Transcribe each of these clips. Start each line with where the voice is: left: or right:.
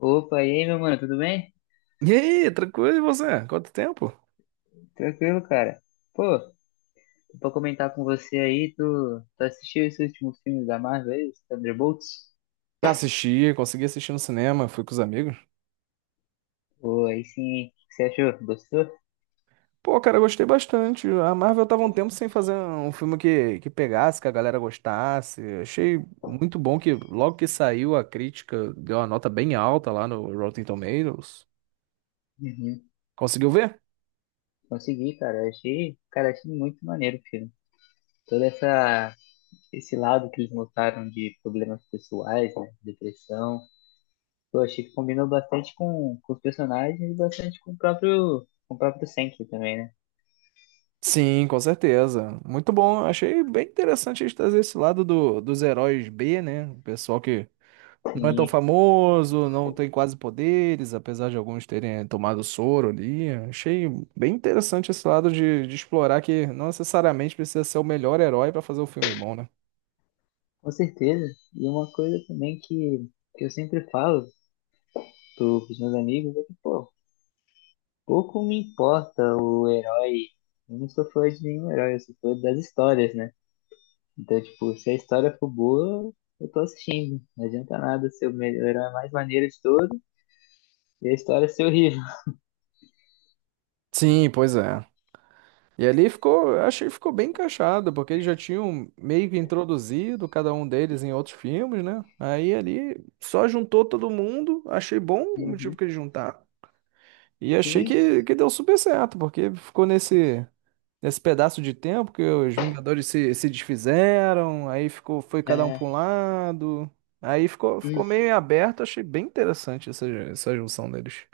left: Opa, e aí, meu mano, tudo bem?
right: E aí, tranquilo, e você? Quanto tempo?
left: Tranquilo, cara. Pô, tô pra comentar com você aí, tu assistiu esse último filme da Marvel aí, os Thunderbolts?
right: Assisti, consegui assistir no cinema, fui com os amigos.
left: Pô, aí sim, hein? O que você achou? Gostou?
right: Pô, cara, eu gostei bastante. A Marvel tava um tempo sem fazer um filme que pegasse, que a galera gostasse. Achei muito bom que logo que saiu a crítica deu uma nota bem alta lá no Rotten Tomatoes.
left: Uhum.
right: Conseguiu ver?
left: Consegui, cara. Eu achei muito maneiro o filme. Todo essa, Esse lado que eles mostraram de problemas pessoais, né, depressão. Pô, achei que combinou bastante com os personagens e bastante com o próprio Sentry também, né?
right: Sim, com certeza. Muito bom. Achei bem interessante eles trazer esse lado dos heróis B, né? O pessoal que não é tão
left: E,
right: famoso, não tem quase poderes, apesar de alguns terem tomado soro ali. Achei bem interessante esse lado de explorar que não necessariamente precisa ser o melhor herói pra fazer um filme bom, né?
left: Com certeza. E uma coisa também que eu sempre falo pros meus amigos é que, pô, pouco me importa o herói. Eu não sou fã de nenhum herói, eu sou fã das histórias, né? Então, tipo, se a história for boa, eu tô assistindo. Não adianta nada ser o melhor herói mais maneiro de todo e a história ser horrível.
right: Sim, pois é. E ali ficou, achei que ficou bem encaixado, porque eles já tinham meio que introduzido cada um deles em outros filmes, né? Aí ali só juntou todo mundo, achei bom o motivo
left: Uhum.
right: que eles juntaram. E achei
left: Sim,
right: que deu super certo, porque ficou nesse. Nesse pedaço de tempo que os Vingadores se desfizeram, aí ficou, foi cada um
left: é,
right: para um lado. Aí ficou
left: hum,
right: meio aberto, achei bem interessante essa junção deles.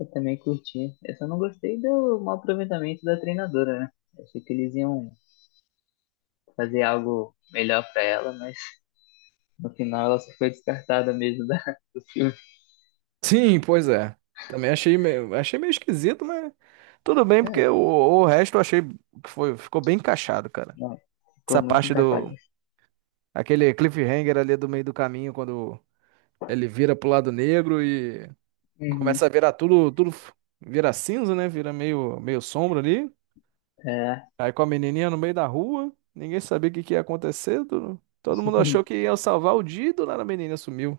left: eu também curti. Eu só não gostei do mau aproveitamento da treinadora, né? Achei que eles iam fazer algo melhor pra ela, mas no final ela só foi descartada mesmo do filme.
right: Sim, pois é. Também achei meio esquisito, mas tudo bem, porque
left: É,
right: o resto eu achei que foi, ficou bem encaixado, cara.
left: não, ficou
right: Essa
left: muito
right: parte do,
left: encaixadinho.
right: aquele cliffhanger ali do meio do caminho, quando ele vira pro lado negro e começa
left: Uhum.
right: a virar tudo, vira cinza, né? Vira meio, meio sombra ali.
left: É.
right: Aí com a menininha no meio da rua, ninguém sabia o que que ia acontecer. Todo mundo achou que ia salvar o dia e do nada a menina sumiu.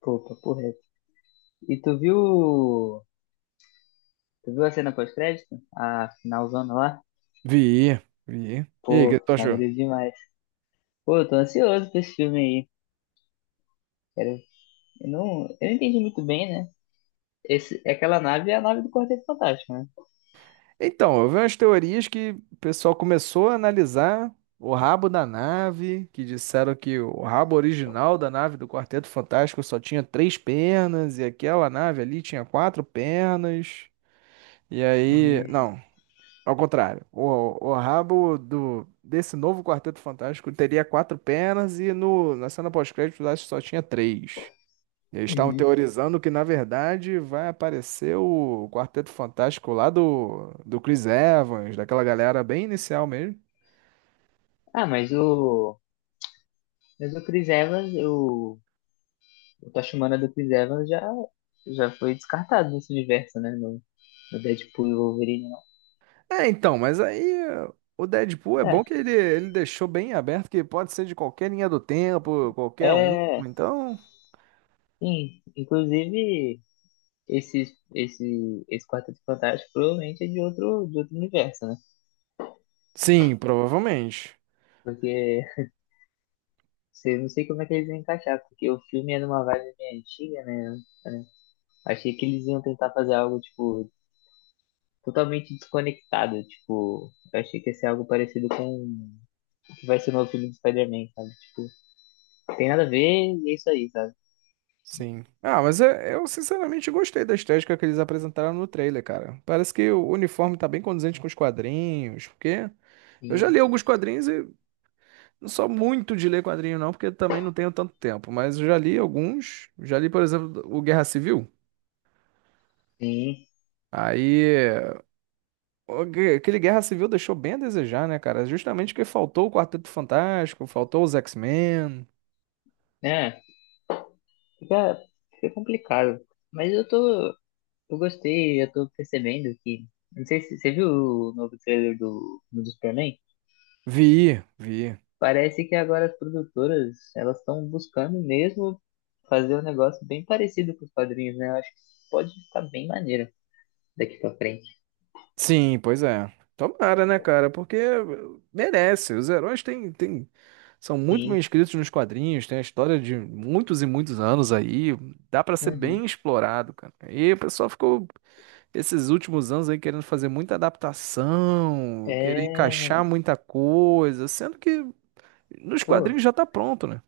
left: Pô, papo reto. E tu viu. Tu viu a cena pós-crédito? A finalzona lá?
right: Vi, vi. E aí, o
left: Pô,
right: que tu achou?
left: maneiro demais. Pô, eu tô ansioso pra esse filme aí. Quero- eu não entendi muito bem, né? Esse, aquela nave é a nave do Quarteto Fantástico, né?
right: Então, eu vi umas teorias que o pessoal começou a analisar o rabo da nave, que disseram que o rabo original da nave do Quarteto Fantástico só tinha três pernas, e aquela nave ali tinha quatro pernas. E aí,
left: Uhum.
right: não. Ao contrário, o rabo desse novo Quarteto Fantástico teria quatro pernas e no, na cena pós-crédito lá só tinha três. Eles estavam
left: Uhum.
right: teorizando que, na verdade, vai aparecer o Quarteto Fantástico lá do Chris Evans, daquela galera bem inicial mesmo.
left: Ah, mas o. Mas o Chris Evans, o Tachumana do Chris Evans já foi descartado nesse universo, né? No, no Deadpool e Wolverine, não.
right: É, então, mas aí, o Deadpool é bom que ele deixou bem aberto que pode ser de qualquer linha do tempo, qualquer um.
left: É, é,
right: Então,
left: sim. Inclusive, esse Quarteto Fantástico provavelmente é de outro universo, né?
right: sim, provavelmente.
left: Porque eu não sei como é que eles vão encaixar, porque o filme é numa vibe meio antiga, né? É, achei que eles iam tentar fazer algo, tipo, totalmente desconectado, tipo, eu achei que ia ser algo parecido com o que vai ser o novo filme do Spider-Man, sabe? Tipo, tem nada a ver e é isso aí, sabe?
right: Sim. Ah, mas eu sinceramente gostei da estética que eles apresentaram no trailer, cara. Parece que o uniforme tá bem condizente com os quadrinhos, porque eu já
left: Sim,
right: li alguns quadrinhos e não sou muito de ler quadrinho não, porque também não tenho tanto tempo, mas eu já li alguns. Já li, por exemplo, o Guerra Civil.
left: sim.
right: Aí, aquele Guerra Civil deixou bem a desejar, né, cara? Justamente porque faltou o Quarteto Fantástico, faltou os X-Men.
left: É, fica, fica complicado. Mas eu tô, eu gostei, eu tô percebendo que, não sei se você viu o novo trailer do, do Superman?
right: Vi, vi.
left: Parece que agora as produtoras, elas estão buscando mesmo fazer um negócio bem parecido com os quadrinhos, né? Eu acho que pode ficar bem maneiro daqui pra frente.
right: Sim, pois é. Tomara, né, cara? Porque merece. Os heróis são muito bem
left: Sim.
right: escritos nos quadrinhos, tem a história de muitos e muitos anos aí. Dá pra ser
left: Uhum.
right: bem explorado, cara. E o pessoal ficou esses últimos anos aí querendo fazer muita adaptação, querer
left: É,
right: encaixar muita coisa, sendo que nos
left: pô,
right: quadrinhos já tá pronto, né?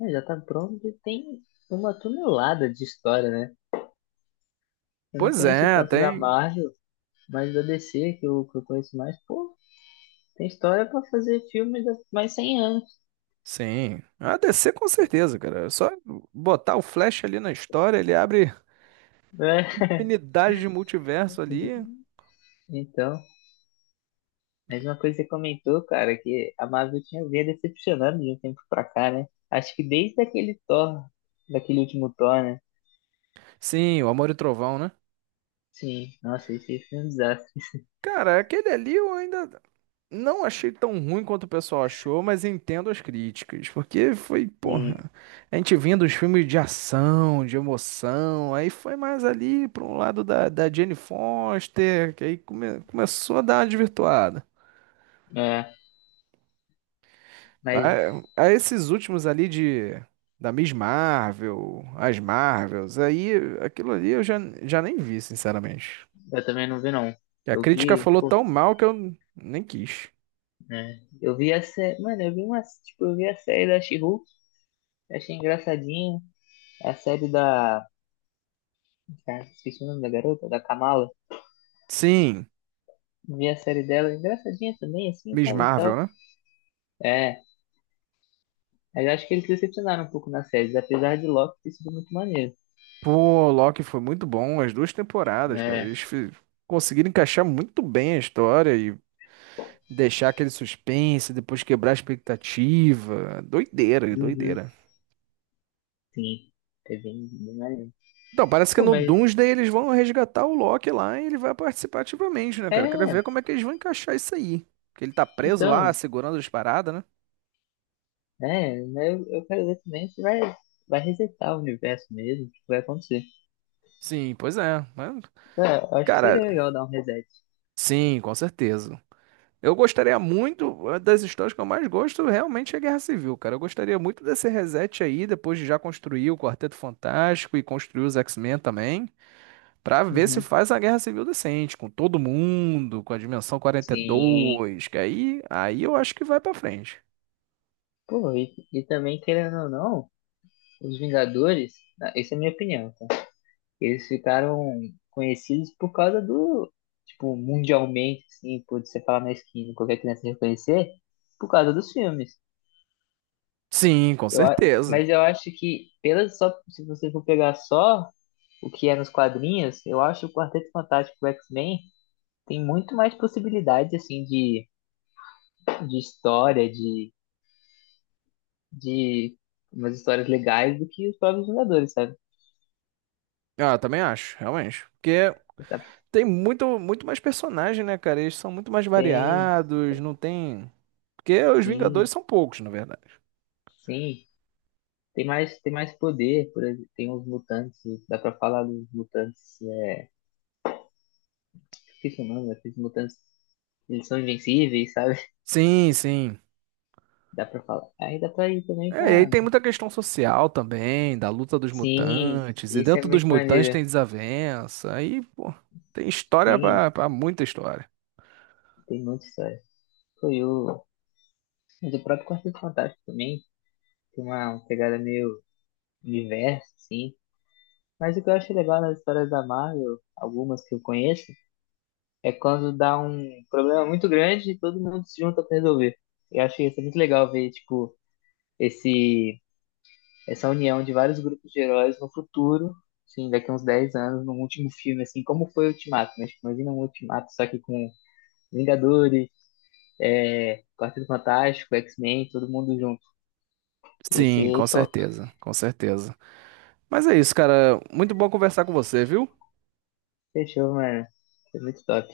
left: é, já tá pronto e tem uma tonelada de história, né? Eu não
right: Pois
left: conheço
right: é,
left: tanto da
right: tem.
left: Marvel, mas da DC, que eu conheço mais, pô, tem história pra fazer filme de mais 100 anos.
right: Sim. A DC com certeza, cara. É só botar o Flash ali na história, ele abre.
left: Né?
right: Infinidade de multiverso ali.
left: Então, mais uma coisa que você comentou, cara, que a Marvel tinha vindo decepcionando de um tempo pra cá, né? Acho que desde aquele Thor, daquele último Thor, né?
right: Sim, o Amor e Trovão, né?
left: Sim, nossa, esse filme é um desastre.
right: Cara, aquele ali eu ainda não achei tão ruim quanto o pessoal achou, mas entendo as críticas, porque foi,
left: Sim,
right: porra, a gente vinha dos filmes de ação, de emoção, aí foi mais ali para um lado da Jane Foster, que aí começou a dar uma desvirtuada.
left: é, mas
right: A esses últimos ali de da Miss Marvel, as Marvels, aí aquilo ali eu já nem vi, sinceramente.
left: eu também não vi, não.
right: Que a
left: Eu
right: crítica
left: vi,
right: falou
left: pô,
right: tão mal que eu nem quis.
left: né? Eu vi a série, mano, eu vi a série da She-Hulk, achei engraçadinho. A série da, Cara, esqueci o nome da garota, da Kamala.
right: Sim,
left: Vi a série dela, engraçadinha também, assim,
right: Miss
left: sabe, e
right: Marvel,
left: tal.
right: né?
left: É, mas acho que eles decepcionaram um pouco na série, apesar de Loki ter sido muito maneiro.
right: Pô, Loki foi muito bom, as duas temporadas, cara.
left: É,
right: Conseguiram encaixar muito bem a história e deixar aquele suspense, depois quebrar a expectativa. Doideira,
left: uhum,
right: doideira.
left: sim, é bem, bem maneiro.
right: Então, parece que
left: Pô,
right: no
left: mas,
right: Doomsday eles vão resgatar o Loki lá e ele vai participar ativamente, né, cara? Quero
left: é,
right: ver como é que eles vão encaixar isso aí. Porque ele tá preso lá,
left: então,
right: segurando as paradas, né?
left: é, eu quero ver também se vai, vai resetar o universo mesmo, o que vai acontecer.
right: Sim, pois é. Mas,
left: É, eu acho que
right: cara,
left: seria legal dar um reset.
right: sim, com certeza. Eu gostaria muito, uma das histórias que eu mais gosto realmente é Guerra Civil, cara. Eu gostaria muito desse reset aí, depois de já construir o Quarteto Fantástico e construir os X-Men também, pra ver se
left: Uhum,
right: faz a Guerra Civil decente, com todo mundo, com a Dimensão
left: sim.
right: 42, que aí, aí eu acho que vai pra frente.
left: Pô, e também, querendo ou não, os Vingadores, ah, essa é a minha opinião, tá? Eles ficaram conhecidos por causa do, tipo, mundialmente, assim, por você falar na esquina, qualquer criança reconhecer, por causa dos filmes.
right: Sim, com certeza.
left: Mas eu acho que, pelas só, se você for pegar só o que é nos quadrinhos, eu acho o Quarteto Fantástico e o X-Men tem muito mais possibilidades, assim, de história, de umas histórias legais do que os próprios Vingadores, sabe?
right: Ah, eu também acho, realmente. Porque tem muito, muito mais personagem, né, cara? Eles são muito mais
left: Tem,
right: variados, não tem. Porque os
left: sim,
right: Vingadores são poucos, na verdade.
left: sim. Tem mais poder, por exemplo, tem os mutantes, dá pra falar dos mutantes, é, esqueci o nome, aqueles mutantes, eles são invencíveis, sabe?
right: Sim, sim.
left: Dá pra falar. Aí dá pra ir também
right: É, e aí
left: pra...
right: tem muita questão social também, da luta dos
left: Sim,
right: mutantes, e
left: esse é
right: dentro dos
left: muito
right: mutantes
left: maneiro.
right: tem desavença, aí, pô, tem história
left: Sim,
right: pra muita história.
left: tem muita história. Foi o... Mas o próprio Quarteto Fantástico também tem uma pegada meio universo, sim. Mas o que eu acho legal nas histórias da Marvel, algumas que eu conheço, é quando dá um problema muito grande e todo mundo se junta pra resolver. Eu acho isso muito legal ver, tipo, esse essa união de vários grupos de heróis no futuro, assim, daqui a uns 10 anos, num último filme, assim, como foi o Ultimato, né? Tipo, imagina um Ultimato só que com Vingadores, é, Quarteto Fantástico, X-Men, todo mundo junto. Ia
right: Sim,
left: ser
right: com
left: top.
right: certeza, com certeza. Mas é isso, cara. Muito bom conversar com você, viu?
left: Fechou, mano. Foi muito top.